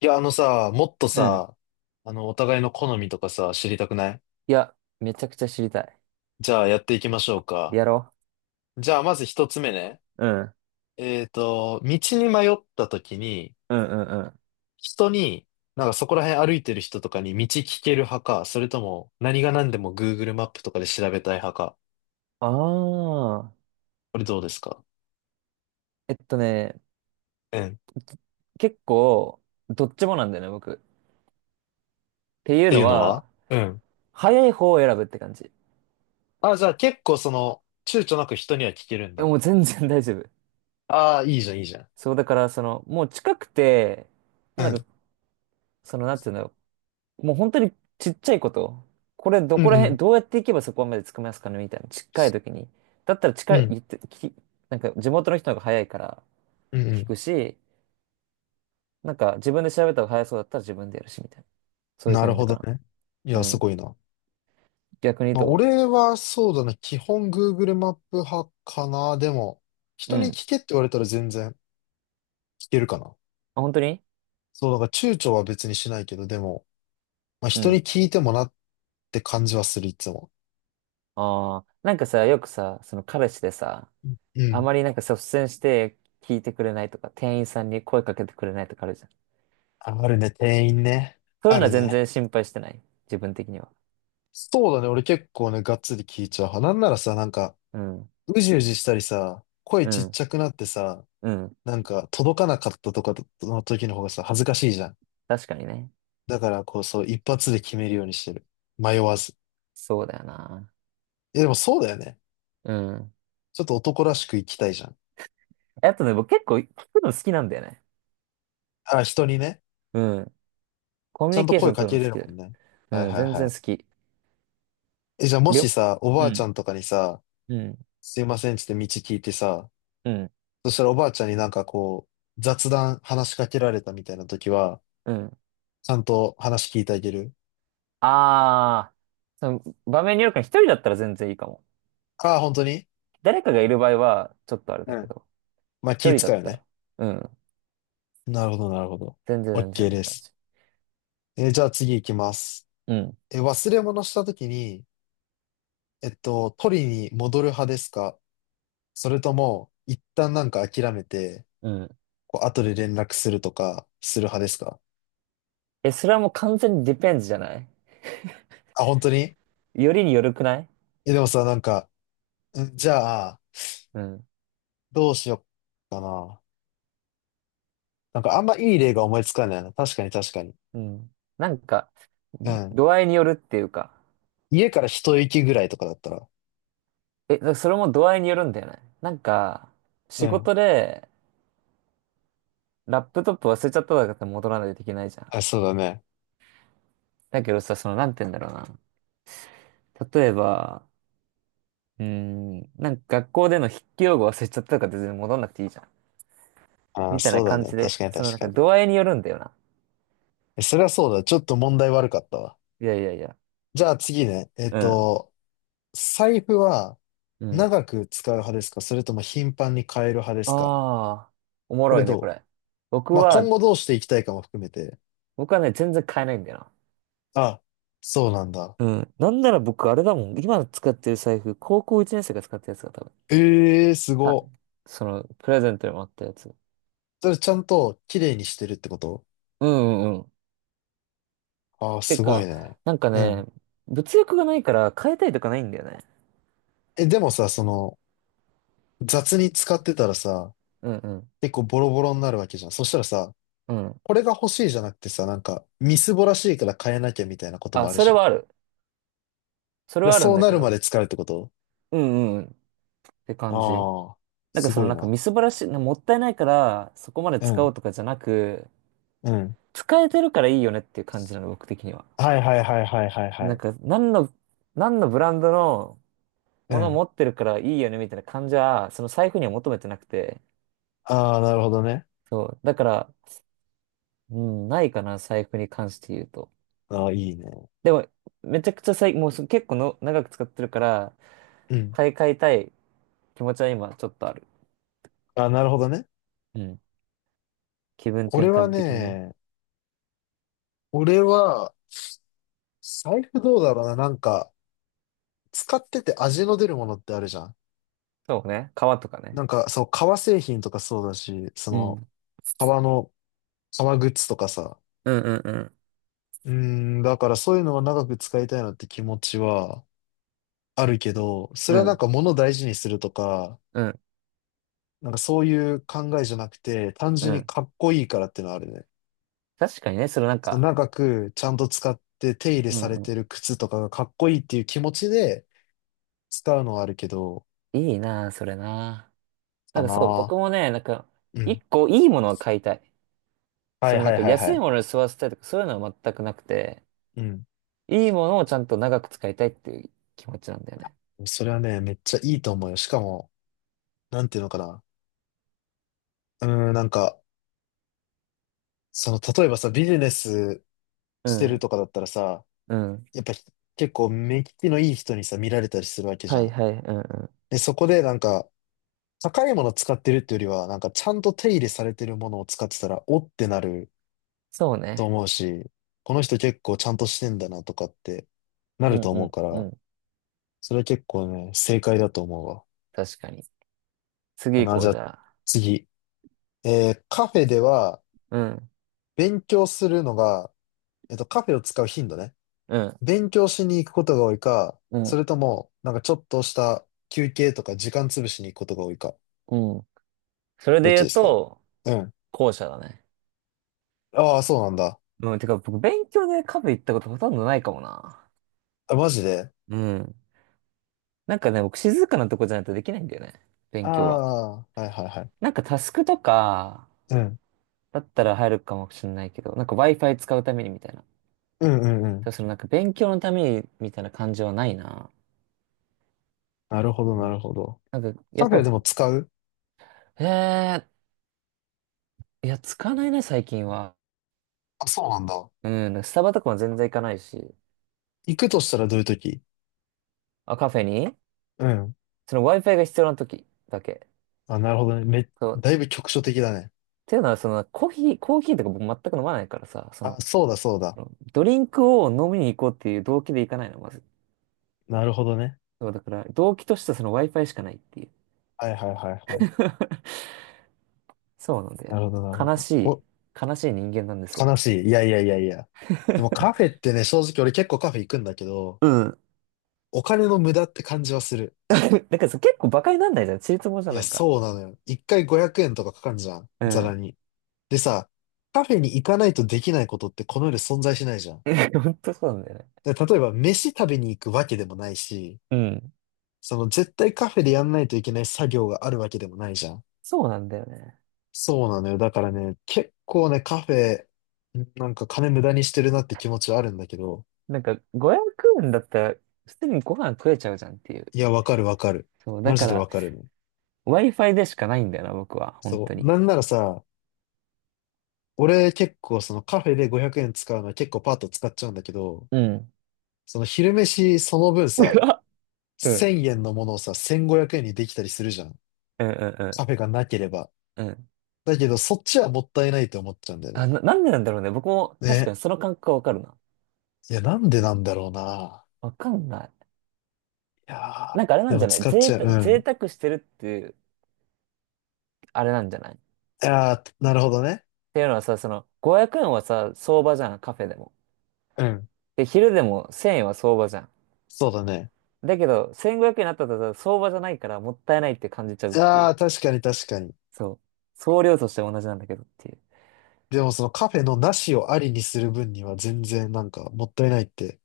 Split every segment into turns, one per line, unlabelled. いや、あのさ、もっと
うん。
さ、お互いの好みとかさ、知りたくない？
いや、めちゃくちゃ知りたい。
じゃあ、やっていきましょうか。
やろ。
じゃあ、まず一つ目ね。
うん。
道に迷った時に、
うんうんうん。うん。
人に、なんかそこら辺歩いてる人とかに道聞ける派か、それとも、何が何でも Google マップとかで調べたい派か。
ああ。
これどうですか？
ね、
うん。っ
結構、どっちもなんだよね、僕。っていう
てい
の
うの
は、
は？うん。
早い方を選ぶって感じ。
あ、じゃあ結構躊躇なく人には聞けるん
え、
だ。
もう全然大丈夫。
ああ、いいじゃん、いいじゃん。
そう、だから、その、もう近くて、
う
もう
ん。
なんか、その、なんていうんだろう。もう本当にちっちゃいこと。これ、ど
うん
こ
う
ら辺、
ん。
どうやって行けばそこまで着きますかねみたいな。近い時に。だったら
う
近い、
ん。
言って、なんか、地元の人の方が早いから
うん
聞
う
くし、なんか自分で調べた方が早そうだったら自分でやるし、みたいな。そ
ん。
ういう
なる
感じ
ほ
か
ど
な。
ね。いや、
う
す
ん。
ごいな。
逆に
まあ、
ど
俺はそうだね。基本 Google マップ派かな。でも、
う
人
う
に
ん。
聞けって言われたら全然聞けるかな。
あ、本当に？
そう、だから躊躇は別にしないけど、でも、まあ、
う
人に
ん。
聞いてもなって感じはする、いつも。
ああ、なんかさ、よくさ、その彼氏でさ、
う
あ
ん。
まりなんか率先して聞いてくれないとか、店員さんに声かけてくれないとかあるじゃん。
あるね、店員ね。
そうい
あ
うの
る
は全
ね。
然心配してない。自分的には。
そうだね。俺結構ね、がっつり聞いちゃう派。なんならさ、なんか、
うん。
うじうじしたりさ、声
う
ちっ
ん。
ちゃくなってさ、
うん。
なんか、届かなかったとかの時の方がさ、恥ずかしいじゃん。
確かにね。
だから、こう、そう、一発で決めるようにしてる。迷わず。
そうだよな。
え、でもそうだよね。
うん。
ちょっと男らしく生きたいじゃん。
あとね、僕結構聞くの好きなんだよね。
あ、人にね。
うん。コミ
ち
ュ
ゃん
ニ
と
ケーショ
声
ン
か
取る
け
の
れ
好
る
きだ
も
よ。
んね。はい
うん。
はい
全
は
然
い。
好き。
え、じゃあも
り
し
ょ
さ、お
う
ばあちゃ
ん。
んとかにさ、
うん。
すいませんっつって道聞いてさ、
うん。
そしたらおばあちゃんになんかこう、雑談話しかけられたみたいな時は、
うん。
ちゃんと話聞いてあげる？
ああ、その場面によるから一人だったら全然いいかも。
ああ、本当に？
誰かがいる場合は、ちょっとあれだ
う
け
ん。
ど、
まあ
一
気
人だ
使
っ
うよ
た
ね。
ら、うん、
なるほどなるほど。
全然全然
OK
っ
で
て感
す。
じ。
え、じゃあ次行きます。
うん。
忘れ物した時に、取りに戻る派ですか？それとも、一旦なんか諦めて、
うん。
こう後で連絡するとか、する派ですか？
え、それはもう完全にディペンズじゃない？
あ、本当に？
よりによるくない？
え、でもさ、なんか、んじゃあ、
うん。
どうしよっかな。なんかあんまいい例が思いつかないな。確かに確かに。
うん。なんか、
うん。
度合いによるっていうか。
家から一息ぐらいとかだったら。
え、だからそれも度合いによるんだよね。なんか、
う
仕
ん。
事で、ラップトップ忘れちゃったとかって戻らないといけないじゃん。
あ、そうだね。
だけどさ、その、なんて言うんだろうな。例えば、なんか学校での筆記用語忘れちゃったとかって全然戻んなくていいじゃん。
あ、
みたい
そ
な
うだ
感
ね。
じ
確
で、
かに
その
確
なん
か
か
に。
度合いによるんだよな。
え、それはそうだ。ちょっと問題悪かったわ。
いやいやいや。
じゃあ次ね。
うん。
財布は
うん。
長く使う派ですか？それとも頻繁に変える派ですか？
ああ、おも
これ
ろいね、こ
ど
れ。僕
う？まあ、今
は、
後どうしていきたいかも含めて。
僕はね、全然買えないんだよな。
あ、そうなんだ。
うん。なんなら僕、あれだもん。今使ってる財布、高校1年生が使ったやつが多分。
ええー、す
た、
ご。
その、プレゼントにもあったやつ。
それちゃんと綺麗にしてるってこと？
うんうんうん。
ああー、
て
すごい
か、
ね。
なんか
う
ね、
ん。
物欲がないから変えたいとかないんだよね。
え、でもさ、雑に使ってたらさ、
うんうん。
結構ボロボロになるわけじゃん。そしたらさ、
うん。
これが欲しいじゃなくてさ、なんか、みすぼらしいから変えなきゃみたいなことも
あ、
ある
そ
じ
れ
ゃん。だ
は
か
ある。それ
ら
はある
そ
ん
う
だ
な
け
るま
ど、
で使うってこと？
うんうん、って
あ
感じ。
あー、
なんか
す
そ
ご
の
い
なんか
な。
みすぼらしい、なもったいないからそこまで
う
使お
ん、
うとかじゃなく、
うん。
使えてるからいいよねっていう感じなの、僕的には。
はいはいはいはいはいは
なん
い。
か、何のブランドの
う
ものを
ん。
持ってるからいいよねみたいな感じは、その財布には求めてなくて。
ああ、なるほどね。
そう。だから、うん、ないかな、財布に関して言うと。
ああ、いいね。
でも、めちゃくちゃ最、もうそ結構の長く使ってるから、
うん。
買い替えたい気持ちは今ちょっとある。
ああ、なるほどね。
うん。気分転
俺は
換的にね。
ね、俺は、財布どうだろうな。なんか、使ってて味の出るものってあるじゃん。
そうね。革とか
な
ね。
んか、そう、革製品とかそうだし、
うん。
革の、革グッズとかさ。
うんうんうん。
うーん、だからそういうのは長く使いたいなって気持ちはあるけど、そ
う
れはなん
ん
か物を大事にするとか、
うん
なんかそういう考えじゃなくて、単
う
純に
ん。
かっこいいからっていうのはあるね。
確かにね、そのなん
その
か、
長くちゃんと使って手入れ
うん
され
う
てる
ん、
靴とかがかっこいいっていう気持ちで使うのはあるけど、
いいなあ、それなあ。な
か
んかそう、僕
な。
もね、なんか、
う
一
ん。
個いいものを買いたい。
は
そ
い
のなん
はい
か
はいは
安い
い。
ものに吸わせたいとかそういうのは全くなくて、
うん。
いいものをちゃんと長く使いたいっていう気持ちなんだよね。
それはね、めっちゃいいと思うよ。しかも、なんていうのかな。うーん、なんか、例えばさ、ビジネス
う
してる
ん。
とかだったらさ、
うん。
やっぱ結構目利きのいい人にさ、見られたりするわけじ
は
ゃ
い
ん。
はい。うんうん。
で、そこでなんか、高いもの使ってるっていうよりは、なんかちゃんと手入れされてるものを使ってたら、おってなる
そう
と
ね。
思うし、この人結構ちゃんとしてんだなとかってな
う
る
ん
と
う
思う
ん
か
う
ら、
ん。
それは結構ね、正解だと思うわ。
確かに。次
か
行
な、じ
こ
ゃ
う、じ
あ
ゃあ。
次。カフェでは
うん。
勉強するのが、カフェを使う頻度ね。
うん。
勉強しに行くことが多いか、
う
そ
ん。
れとも、なんかちょっとした休憩とか時間潰しに行くことが多いか。
うん。それ
ど
で
っ
言
ち
う
ですか？
と、
うん。
後者だね。
ああ、そうなんだ。
うん、てか僕勉強でカフェ行ったことほとんどないかもな。
あ、マジで？
うん。なんかね、僕静かなとこじゃないとできないんだよね。
あ
勉強は。
あ、はいはいはい。
なんかタスクとか
うん。
だったら入るかもしれないけど、なんか Wi-Fi 使うためにみたいな。
うんうんうん。
だそのなんか勉強のためにみたいな感じはないな。
なるほど
う
な
ん。
るほど。
なんかやっ
カフェで
ぱ、
も使う？
へえー、いや、使わないね、最近は。
あ、そうなんだ。
うん、なんかスタバとかも全然行かないし。
行くとしたらどういう時？
あ、カフェに、
うん。
その Wi-Fi が必要な時だけ。
あ、なるほどね。
そう。
だいぶ局所的だね。
っていうのは、その、コーヒーとか僕全く飲まないからさ、そ
あ、
の、
そうだそうだ。
ドリンクを飲みに行こうっていう動機で行かないの、まず。
なるほどね。
そうだから、動機としてはその Wi-Fi しかないっていう。
はいはいはいはい。
そうなんだよ
な
ね。
るほどなる
悲
ほ
しい、
ど。
悲しい人間なんです
悲
わ。
しい。いやいやいやいや。でもカフェってね、正直俺結構カフェ行くんだけど、
うん。
お金の無駄って感じはする。
だからさ、結構馬鹿になんないじゃん。ちりつモじ
い
ゃん、
や、
なんか。
そうなのよ。一回500円とかかかんじゃん。
う
ざ
ん。
らに。でさ、カフェに行かないとできないことってこの世で存在しないじゃん。
本当そうなんだよね。
で例えば飯食べに行くわけでもないし、
うん。
その絶対カフェでやんないといけない作業があるわけでもないじゃん。
そうなんだよね。
そうなのよ。だからね、結構ね、カフェ、なんか金無駄にしてるなって気持ちはあるんだけど、
なんか、500円だったら、普通にご飯食えちゃうじゃんっていう。
いや、わかるわかる。
そう、だ
マ
か
ジで
ら、
わかるね。
Wi-Fi でしかないんだよな、僕は。本
そ
当
う。
に。
なんならさ、俺結構そのカフェで500円使うのは結構パーッと使っちゃうんだけど、
うん。
その昼飯その分さ、
うん
1000円のものをさ、1500円にできたりするじゃん。
うんうんうんう
カ
ん。
フェがなければ。
うん。
だけどそっちはもったいないと思っちゃうんだよ
あ、
ね。
なんでなんだろうね。僕も確か
ね。
にその感覚はわかるな。
いや、なんでなんだろうな。
わかんない。
いや
なんかあれ
ー、
な
で
んじ
も
ゃない？
使っち
贅
ゃう。う
沢、贅
ん。
沢してるっていう、あれなんじゃない？っ
いやー、なるほどね。
ていうのはさ、その、500円はさ、相場じゃん、カフェでも。
うん。
で、昼でも1000円は相場じゃん。
そうだね。
だけど、1500円になったらさ相場じゃないからもったいないって感じちゃうっ
い
てい
や
う。
ー、確かに確かに。
そう。総量としては同じなんだけどっていう。
でもそのカフェのなしをありにする分には全然なんかもったいないって、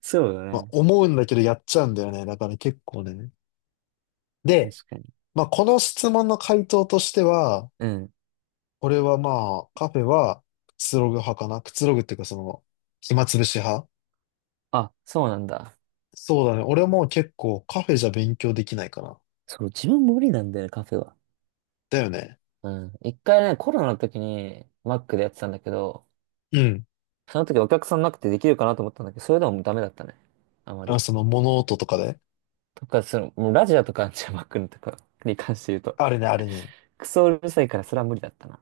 そうだ
まあ、
ね。
思うんだけどやっちゃうんだよね。だから結構ね。で、
確かに。
まあ、この質問の回答としては、
うん。
これはまあ、カフェはくつろぐ派かな。くつろぐっていうか暇つぶし派。
あ、そうなんだ。
そうだね。俺も結構カフェじゃ勉強できないかな。
そう、自分無理なんだよね、カフェは。
だよね。
うん。一回ね、コロナの時に、マックでやってたんだけど、
うん。
その時お客さんなくてできるかなと思ったんだけど、それでもダメだったね。あまり。
その物音とかで。
とか、その、もうラジオとかジャマックンとか に関して言うと、
あれね、あれね。
クソうるさいからそれは無理だったな。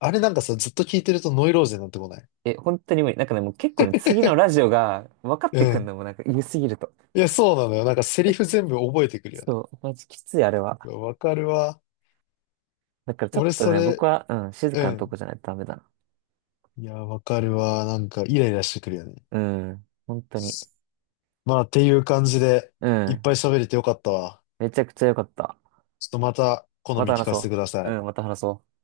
あれなんかさ、ずっと聞いてるとノイローゼになってこない？
え、本当に無理。なんかね、もう結構ね、次のラジオが分かっ
う
てくん
ん。
のもなんか言いすぎると。
いや、そうなのよ。なんかセリフ全部覚えてくるよね。
そう、マジきついあれ
う
は。
わわかるわ。
だからちょっ
俺
と
そ
ね、
れ、
僕は、うん、静
う
かなと
ん。
こじゃないとダメだな。
いや、わかるわ。なんかイライラしてくるよね。
うん、本当に。
まあ、っていう感じで、
う
いっ
ん、
ぱい喋れてよかったわ。
めちゃくちゃ良かった。
ちょっとまた、好
ま
み
た
聞
話
かせて
そ
くださ
う。
い。
うん、また話そう。